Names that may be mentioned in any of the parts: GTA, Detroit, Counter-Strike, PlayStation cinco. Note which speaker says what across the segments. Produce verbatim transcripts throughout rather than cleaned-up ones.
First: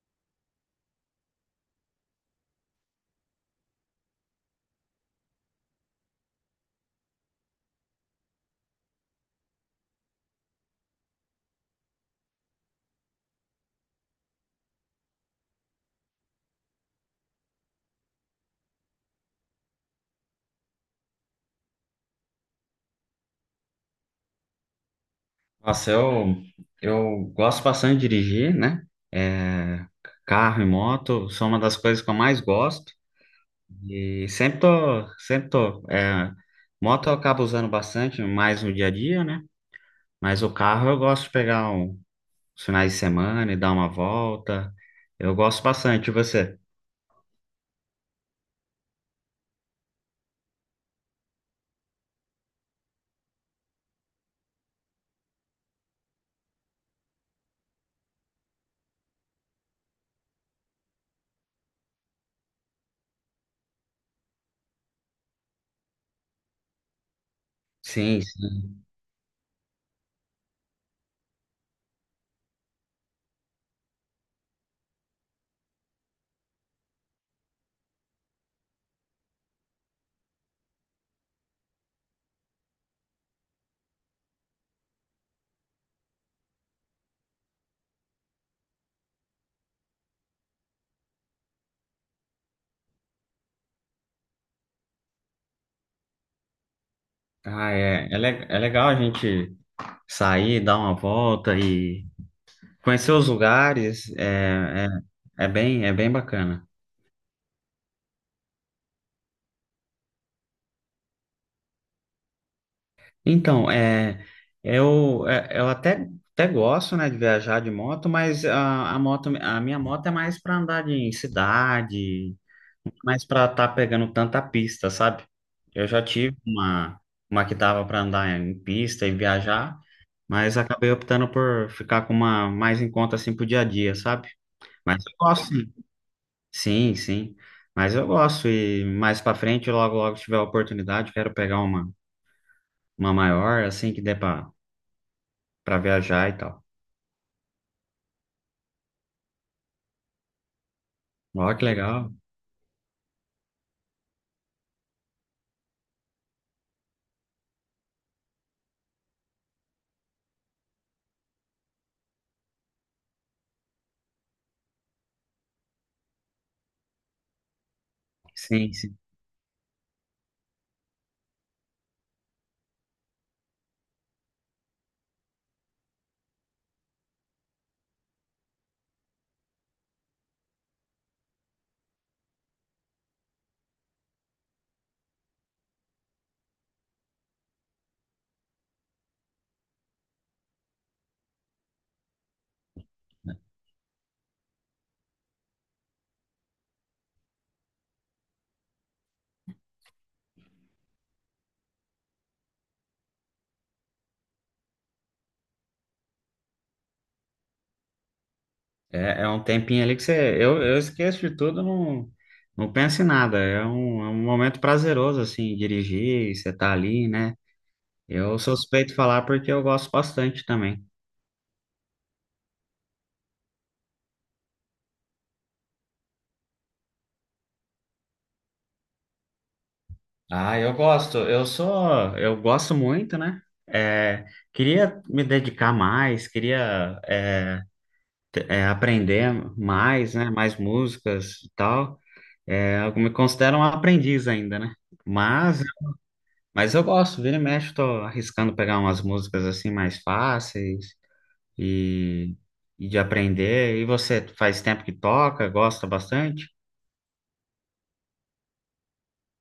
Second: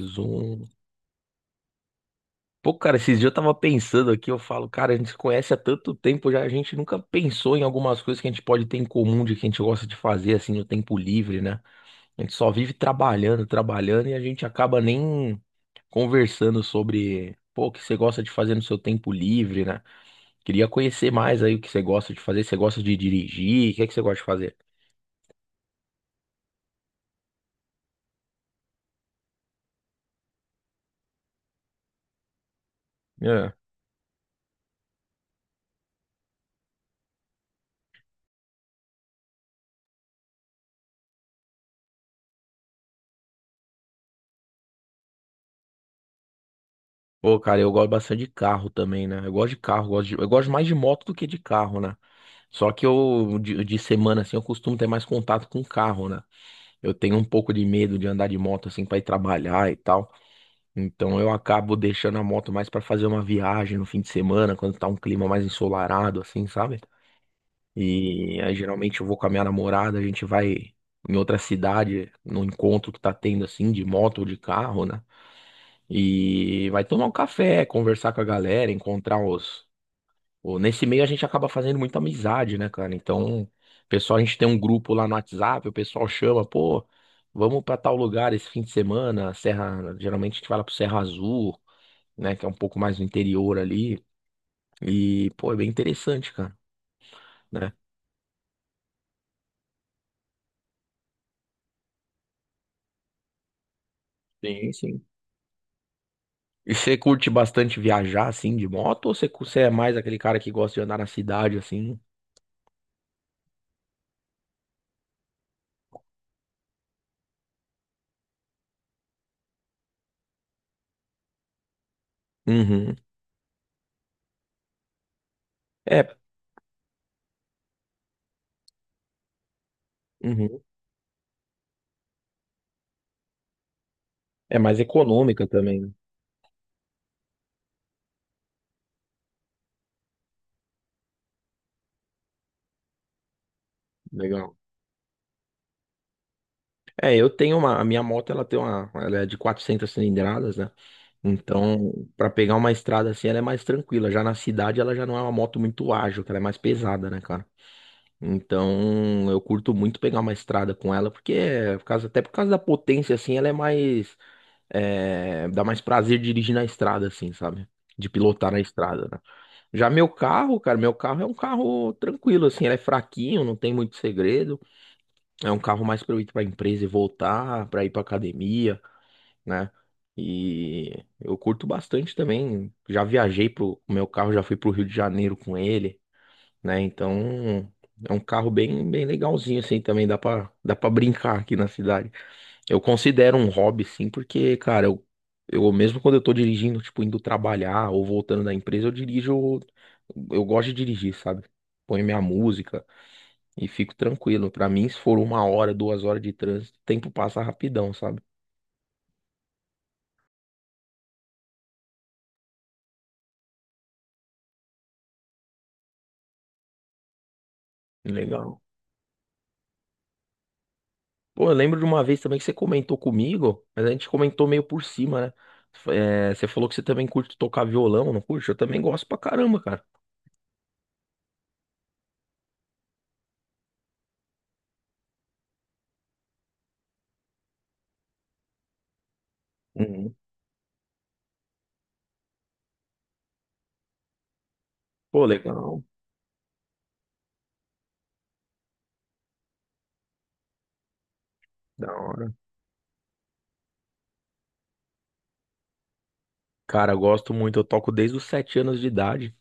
Speaker 1: Zoom. Pô, cara, esses dias eu tava pensando aqui, eu falo, cara, a gente se conhece há tanto tempo já, a gente nunca pensou em algumas coisas que a gente pode ter em comum, de que a gente gosta de fazer, assim, no tempo livre, né? A gente só vive trabalhando, trabalhando e a gente acaba nem conversando sobre, pô, o que você gosta de fazer no seu tempo livre, né? Queria conhecer mais aí o que você gosta de fazer, você gosta de dirigir, o que é que você gosta de fazer?
Speaker 2: Nossa, eu, eu gosto bastante de dirigir, né? É, carro e moto são uma das coisas que eu mais gosto.
Speaker 1: É.
Speaker 2: E sempre tô, sempre tô. é, moto eu acabo usando bastante, mais no dia a dia, né? Mas o carro eu gosto de pegar um, os finais de semana e dar uma volta. Eu gosto bastante. E você?
Speaker 1: Pô, cara, eu gosto bastante de carro também, né? Eu gosto de carro, gosto de- eu gosto mais de moto do que de carro, né? Só que eu, de, de semana, assim, eu costumo ter mais contato com o carro, né? Eu tenho um pouco de medo de andar de moto, assim, para ir trabalhar e tal. Então eu acabo deixando a moto mais para fazer uma viagem no fim de semana, quando tá um clima mais ensolarado, assim, sabe?
Speaker 2: Sim,
Speaker 1: E aí
Speaker 2: sim.
Speaker 1: geralmente eu vou com a minha namorada, a gente vai em outra cidade, no encontro que tá tendo, assim, de moto ou de carro, né? E vai tomar um café, conversar com a galera, encontrar os Pô, nesse meio a gente acaba fazendo muita amizade, né, cara? Então, pessoal, a gente tem um grupo lá no WhatsApp, o pessoal chama, pô, vamos pra tal lugar esse fim de semana, Serra, geralmente a gente vai lá pro Serra Azul, né, que é um pouco mais no interior ali, e, pô, é bem interessante, cara,
Speaker 2: Ah,
Speaker 1: né?
Speaker 2: é, é, le- é legal a gente sair, dar uma volta e conhecer os lugares.
Speaker 1: Sim,
Speaker 2: É,
Speaker 1: sim.
Speaker 2: é, é bem, é bem bacana.
Speaker 1: E você curte bastante viajar, assim, de moto, ou você, cu- você é mais aquele cara que gosta de andar na cidade, assim?
Speaker 2: Então, é, eu, é, eu até, até gosto, né, de viajar de moto, mas a, a moto, a minha moto é mais para andar de- em cidade,
Speaker 1: Uhum.
Speaker 2: mais para estar pegando tanta pista, sabe? Eu já
Speaker 1: É,
Speaker 2: tive uma, uma que dava para andar em pista e viajar, mas
Speaker 1: uhum.
Speaker 2: acabei optando por ficar com uma mais em conta assim pro dia a dia, sabe?
Speaker 1: É mais
Speaker 2: Mas eu
Speaker 1: econômica
Speaker 2: gosto, sim.
Speaker 1: também, né?
Speaker 2: Sim, sim. Mas eu gosto e mais para frente, logo logo se tiver a oportunidade, quero pegar uma uma maior assim que dê para
Speaker 1: Legal.
Speaker 2: para viajar e tal.
Speaker 1: É, eu tenho uma, a minha moto, ela tem uma, ela é de quatrocentas cilindradas, né?
Speaker 2: Ó, que
Speaker 1: Então,
Speaker 2: legal.
Speaker 1: pra pegar uma estrada assim, ela é mais tranquila. Já na cidade, ela já não é uma moto muito ágil, que ela é mais pesada, né, cara? Então, eu curto muito pegar uma estrada com ela, porque é, por causa, até por causa da potência, assim, ela é mais, é, dá mais prazer dirigir na estrada, assim, sabe? De pilotar na
Speaker 2: Sim, sim.
Speaker 1: estrada, né? Já meu carro, cara, meu carro é um carro tranquilo, assim, ele é fraquinho, não tem muito segredo. É um carro mais para eu ir para empresa e voltar, para ir para academia, né? E eu curto bastante também. Já viajei pro o meu carro, já fui pro Rio de Janeiro com ele, né? Então é um carro bem, bem legalzinho assim também. Dá para dá para brincar aqui na cidade. Eu considero um hobby sim, porque cara, eu, eu mesmo quando eu tô dirigindo, tipo indo trabalhar ou voltando da empresa, eu dirijo. Eu gosto de dirigir, sabe? Põe minha música. E fico tranquilo. Pra mim, se for uma hora, duas horas de trânsito, o tempo passa rapidão, sabe?
Speaker 2: É, é um tempinho ali que você. Eu, eu esqueço de tudo, não, não penso em nada. É um, é um momento prazeroso, assim, dirigir, você tá ali, né? Eu sou
Speaker 1: Legal.
Speaker 2: suspeito de falar porque eu gosto bastante também.
Speaker 1: Pô, eu lembro de uma vez também que você comentou comigo, mas a gente comentou meio por cima, né? É, você falou que você também curte tocar violão, não curte? Eu também gosto pra caramba, cara.
Speaker 2: Ah, eu gosto. Eu sou. Eu gosto muito, né? É, queria me dedicar mais, queria é, te- é, aprender
Speaker 1: Uhum.
Speaker 2: mais, né? Mais músicas e tal. É, eu me considero um aprendiz ainda, né?
Speaker 1: Pô,
Speaker 2: Mas.
Speaker 1: legal,
Speaker 2: Mas eu gosto, vira e mexe, eu tô arriscando pegar umas músicas assim mais fáceis
Speaker 1: da hora.
Speaker 2: e, e de aprender. E você faz tempo que toca, gosta bastante?
Speaker 1: Cara, eu gosto muito, eu toco desde os sete anos de idade,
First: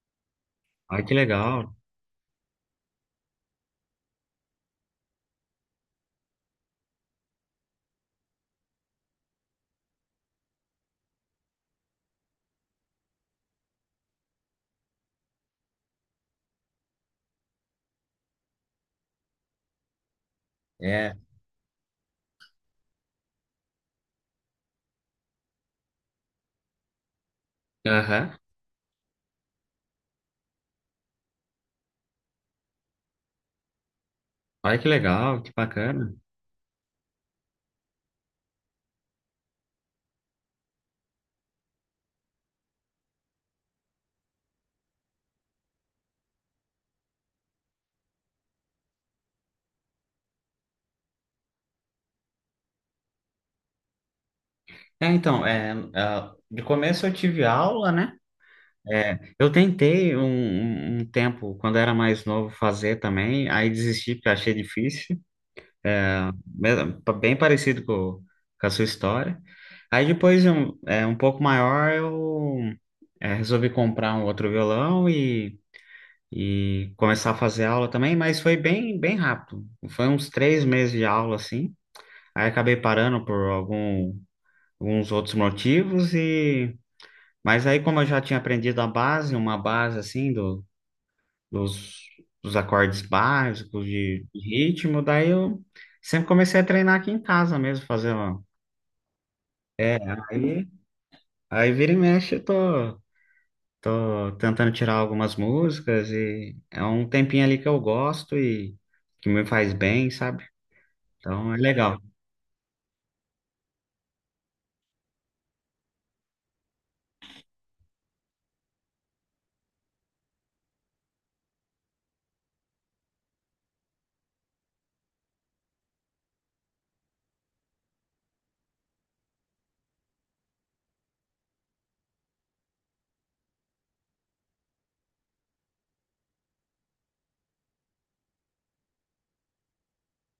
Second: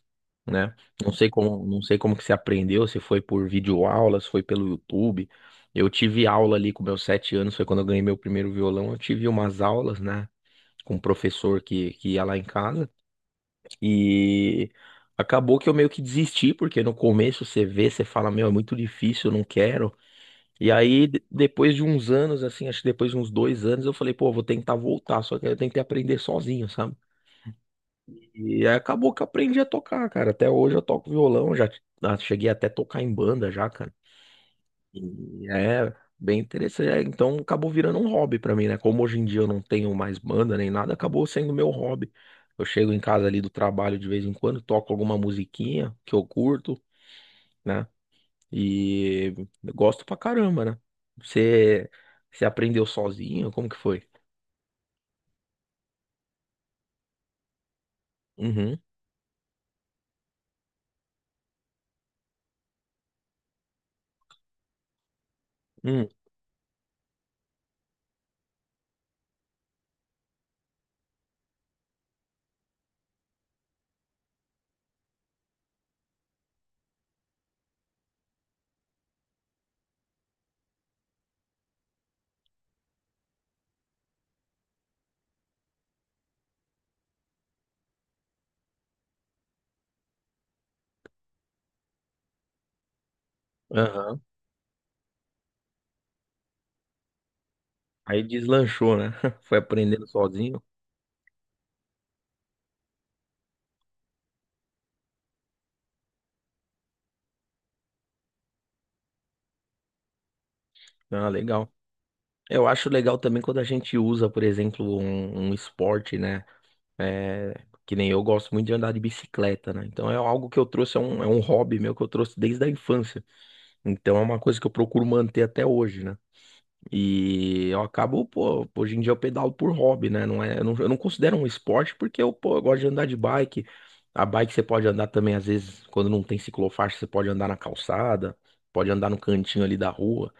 Speaker 1: né?
Speaker 2: Olha que
Speaker 1: Não sei como,
Speaker 2: legal.
Speaker 1: não sei como que você aprendeu, se foi por videoaula, se foi pelo YouTube. Eu tive aula ali com meus sete anos, foi quando eu ganhei meu primeiro violão. Eu tive umas aulas, né? Com um professor que, que ia lá em casa. E acabou que eu meio que desisti, porque no começo você vê, você fala, meu, é muito difícil, eu não quero. E aí,
Speaker 2: É.
Speaker 1: de- depois de uns anos, assim, acho que depois de uns dois anos, eu falei, pô, vou tentar voltar, só que eu tentei aprender sozinho, sabe?
Speaker 2: Aham.
Speaker 1: E aí acabou que eu aprendi a tocar, cara. Até hoje eu toco violão, já ah, cheguei até a tocar em banda já, cara.
Speaker 2: Olha que legal,
Speaker 1: E
Speaker 2: que
Speaker 1: é
Speaker 2: bacana.
Speaker 1: bem interessante. É, então acabou virando um hobby pra mim, né? Como hoje em dia eu não tenho mais banda nem nada, acabou sendo meu hobby. Eu chego em casa ali do trabalho de vez em quando, toco alguma musiquinha que eu curto, né? E eu gosto pra caramba, né? Você, você aprendeu sozinho? Como que foi?
Speaker 2: É, então, é, ah, de começo eu tive aula, né?
Speaker 1: Uhum.
Speaker 2: É, eu tentei um, um um tempo, quando era mais novo, fazer também, aí desisti porque achei difícil.
Speaker 1: Hum.
Speaker 2: É, mesmo- pa- bem parecido com, com a sua história. Aí depois, um, é, um pouco maior, eu é, resolvi comprar um outro violão e, e começar a fazer aula também, mas foi bem, bem rápido. Foi uns três meses de aula, assim. Aí acabei parando por algum, alguns outros motivos e... Mas aí, como eu já tinha aprendido a base, uma base, assim, os, os acordes básicos
Speaker 1: Aham.
Speaker 2: de de ritmo. Daí eu sempre comecei a treinar aqui em casa mesmo, fazer
Speaker 1: Aí
Speaker 2: uma...
Speaker 1: deslanchou, né? Foi
Speaker 2: É,
Speaker 1: aprendendo sozinho.
Speaker 2: aí, aí vira e mexe, eu tô, tô tentando tirar algumas músicas e é um tempinho ali que eu gosto e que me faz bem, sabe?
Speaker 1: Ah,
Speaker 2: Então é
Speaker 1: legal.
Speaker 2: legal.
Speaker 1: Eu acho legal também quando a gente usa, por exemplo, um, um esporte, né? É, que nem eu gosto muito de andar de bicicleta, né? Então é algo que eu trouxe, é um, é um hobby meu que eu trouxe desde a infância. Então é uma coisa que eu procuro manter até hoje, né? E eu acabo, pô, hoje em dia eu pedalo por hobby, né? Não é, eu não, eu não considero um esporte porque eu, pô, eu gosto de andar de bike. A bike você pode andar também, às vezes, quando não tem ciclofaixa, você pode andar na calçada, pode andar no cantinho ali da rua.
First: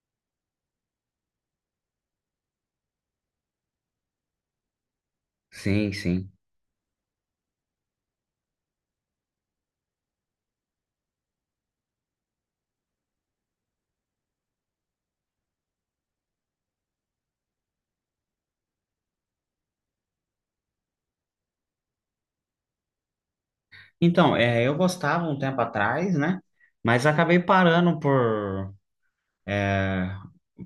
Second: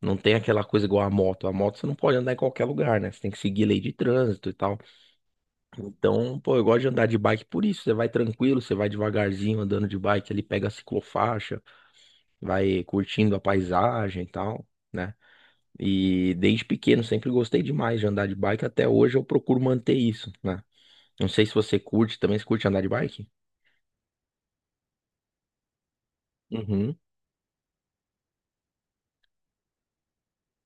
Speaker 1: Não tem aquela coisa igual a moto. A moto você não pode andar em qualquer lugar, né? Você tem que seguir lei de trânsito e tal.
Speaker 2: Sim, sim.
Speaker 1: Então, pô, eu gosto de andar de bike por isso. Você vai tranquilo, você vai devagarzinho andando de bike ali, pega a ciclofaixa, vai curtindo a paisagem e tal, né? E desde pequeno sempre gostei demais de andar de bike. Até hoje eu procuro manter isso, né? Não sei se você curte também, você curte andar de bike?
Speaker 2: Então, é, eu gostava um tempo atrás, né?
Speaker 1: Uhum.
Speaker 2: Mas acabei parando por é,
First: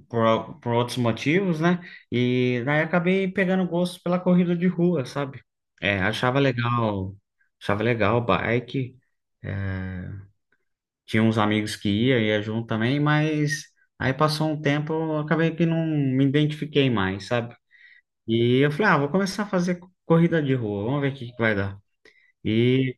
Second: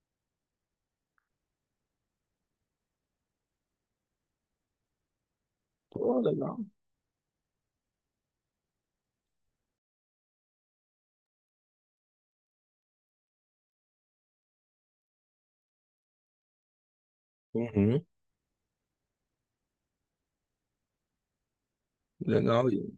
Speaker 2: por, al- por outros motivos, né? E daí acabei pegando gosto pela corrida de rua, sabe? É,
Speaker 1: Pô,
Speaker 2: achava
Speaker 1: legal.
Speaker 2: legal, achava legal o bike. Tinha uns amigos que ia, ia junto também, mas aí passou um tempo, eu acabei que não me identifiquei mais, sabe?
Speaker 1: Uhum.
Speaker 2: E eu falei, ah, vou começar a fazer co- corrida de rua, vamos ver o que que vai dar.
Speaker 1: Legal.
Speaker 2: E,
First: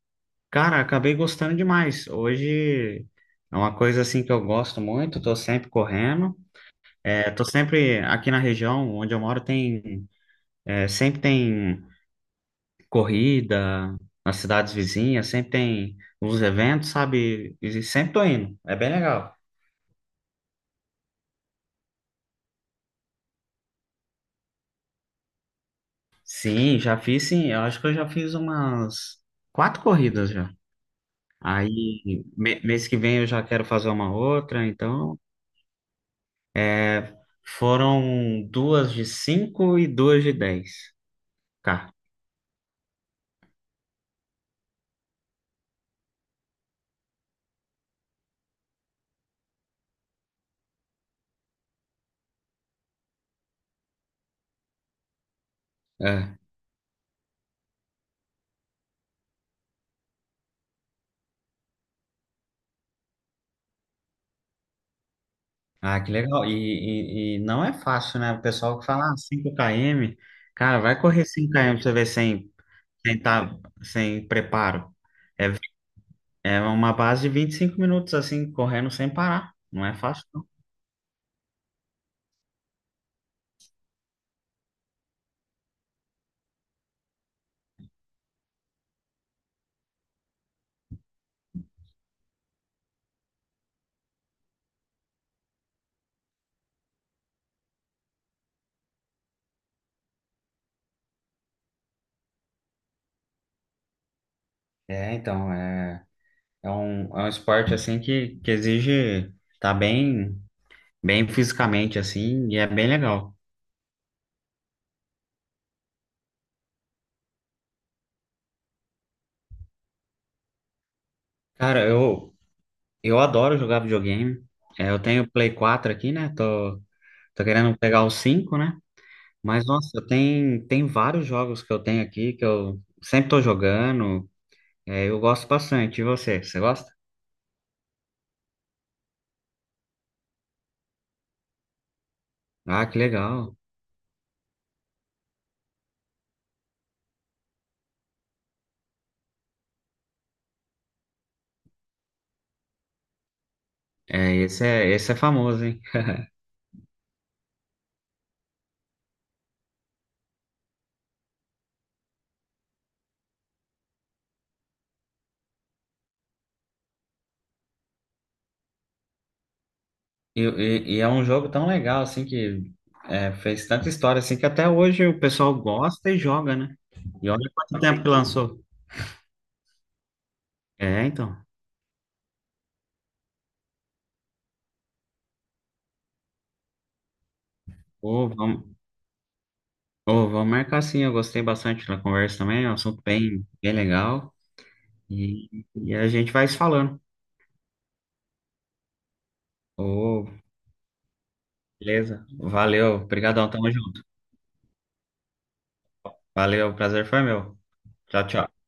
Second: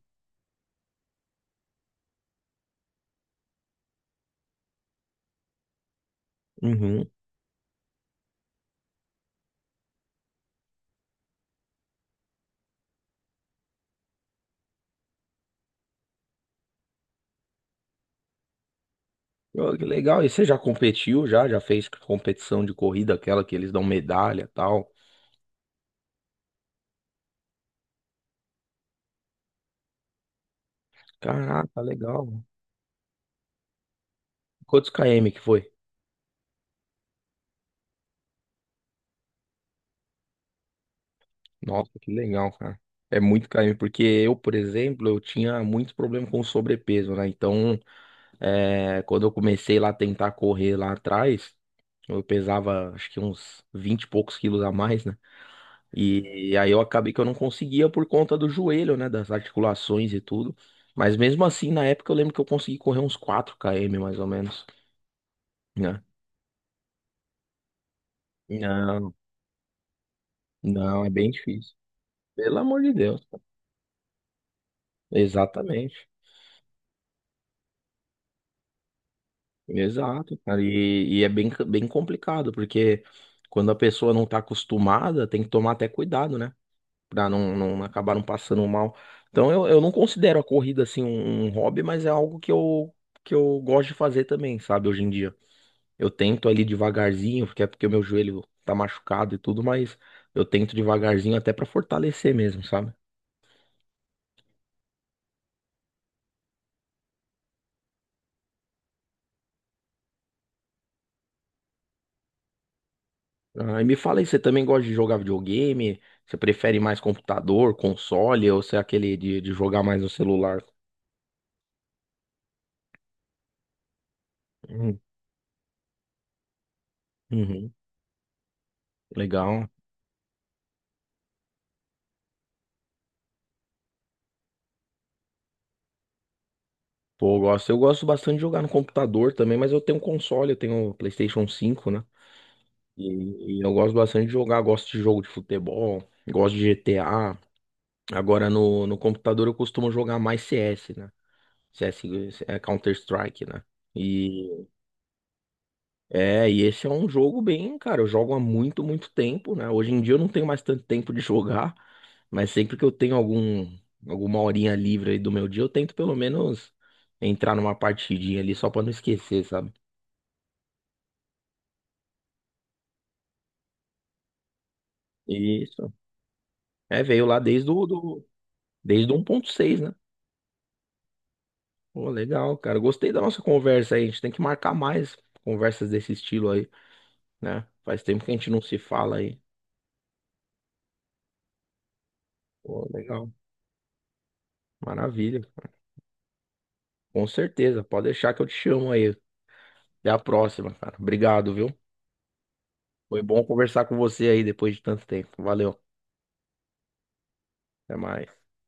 Speaker 2: cara, acabei gostando demais. Hoje é uma coisa assim que eu gosto muito, tô sempre correndo.
Speaker 1: Uhum.
Speaker 2: É, tô sempre aqui na região onde eu moro tem É, sempre tem corrida nas cidades vizinhas, sempre tem os eventos, sabe? E sempre tô indo. É bem legal.
Speaker 1: Pô, que legal. E você já competiu já? Já fez competição de corrida, aquela que eles dão medalha e tal?
Speaker 2: Sim, já fiz, sim. Eu acho que eu já fiz umas quatro corridas já.
Speaker 1: Caraca,
Speaker 2: Aí,
Speaker 1: legal.
Speaker 2: me- mês que vem eu já quero fazer uma outra,
Speaker 1: Quantos
Speaker 2: então,
Speaker 1: km que foi?
Speaker 2: é, foram duas de cinco e duas de dez.
Speaker 1: Nossa,
Speaker 2: Tá.
Speaker 1: que legal, cara. É muito carinho, porque eu, por exemplo, eu tinha muito problema com sobrepeso, né? Então, é, quando eu comecei lá a tentar correr lá atrás, eu pesava acho que uns vinte e poucos quilos a mais, né?
Speaker 2: É.
Speaker 1: E aí eu acabei que eu não conseguia por conta do joelho, né? Das articulações e tudo. Mas mesmo assim, na época eu lembro que eu consegui correr uns quatro quilômetros mais ou menos,
Speaker 2: Ah,
Speaker 1: né?
Speaker 2: que legal. E, e, e não é fácil, né? O pessoal que fala,
Speaker 1: Não,
Speaker 2: ah, cinco quilômetros, cara, vai
Speaker 1: não, é
Speaker 2: correr
Speaker 1: bem
Speaker 2: cinco
Speaker 1: difícil.
Speaker 2: km pra você ver sem
Speaker 1: Pelo amor de
Speaker 2: sem,
Speaker 1: Deus.
Speaker 2: tá, sem preparo. É,
Speaker 1: Exatamente.
Speaker 2: é uma base de vinte e cinco minutos, assim, correndo sem parar. Não é fácil,
Speaker 1: Exato,
Speaker 2: não.
Speaker 1: cara. E, e é bem, bem complicado, porque quando a pessoa não tá acostumada, tem que tomar até cuidado, né? Pra não, não acabar não passando mal. Então eu, eu não considero a corrida assim um, um hobby, mas é algo que eu, que eu gosto de fazer também, sabe? Hoje em dia. Eu tento ali devagarzinho, porque é porque o meu joelho tá machucado e tudo, mas eu tento devagarzinho até pra fortalecer mesmo, sabe?
Speaker 2: É, então, é, é um, é um esporte, assim, que, que exige tá bem, bem fisicamente, assim, e é bem legal.
Speaker 1: Ah, e me fala aí, você também gosta de jogar videogame? Você prefere mais computador, console, ou você é aquele de, de jogar mais no celular?
Speaker 2: Cara, eu, eu adoro jogar videogame. É, eu
Speaker 1: Hum,
Speaker 2: tenho o Play quatro aqui, né? Tô, tô
Speaker 1: Uhum,
Speaker 2: querendo pegar o cinco, né? Mas,
Speaker 1: legal.
Speaker 2: nossa, tem, tem vários jogos que eu tenho aqui que eu sempre tô jogando. É, eu gosto bastante. E você? Você gosta?
Speaker 1: Pô, eu gosto. Eu gosto bastante de jogar no computador também, mas eu tenho um console, eu tenho o PlayStation cinco, né?
Speaker 2: Ah, que legal.
Speaker 1: E, e eu gosto bastante de jogar, gosto de jogo de futebol, gosto de G T A. Agora no, no computador eu costumo jogar mais C S, né? C S é Counter-Strike, né?
Speaker 2: É, esse
Speaker 1: E
Speaker 2: é, esse é famoso, hein?
Speaker 1: é, e esse é um jogo bem, cara, eu jogo há muito, muito tempo, né? Hoje em dia eu não tenho mais tanto tempo de jogar, mas sempre que eu tenho algum, alguma horinha livre aí do meu dia, eu tento pelo menos entrar numa partidinha ali só pra não esquecer, sabe?
Speaker 2: E, e- e é um jogo tão legal, assim, que é, fez tanta história, assim, que até hoje o pessoal
Speaker 1: Isso.
Speaker 2: gosta e joga, né?
Speaker 1: É, veio
Speaker 2: E
Speaker 1: lá
Speaker 2: olha
Speaker 1: desde
Speaker 2: quanto
Speaker 1: o
Speaker 2: tempo que
Speaker 1: do,
Speaker 2: lançou.
Speaker 1: desde o um ponto seis, né?
Speaker 2: É, então.
Speaker 1: Pô, legal, cara. Gostei da nossa conversa aí. A gente tem que marcar mais conversas desse estilo aí, né? Faz tempo
Speaker 2: Ô,
Speaker 1: que a gente não
Speaker 2: vamos,
Speaker 1: se fala aí.
Speaker 2: ô, vamos marcar sim, eu gostei bastante da conversa também, é um
Speaker 1: Pô,
Speaker 2: assunto
Speaker 1: legal.
Speaker 2: bem, bem legal.
Speaker 1: Maravilha.
Speaker 2: E, e a gente vai se falando.
Speaker 1: Com certeza. Pode deixar que eu te chamo aí. Até a
Speaker 2: Ô,
Speaker 1: próxima, cara. Obrigado, viu?
Speaker 2: beleza. Valeu,
Speaker 1: Foi bom
Speaker 2: obrigadão, tamo
Speaker 1: conversar com
Speaker 2: junto.
Speaker 1: você aí depois de tanto tempo. Valeu.
Speaker 2: Valeu, prazer foi meu.
Speaker 1: Até
Speaker 2: Tchau,
Speaker 1: mais.
Speaker 2: tchau.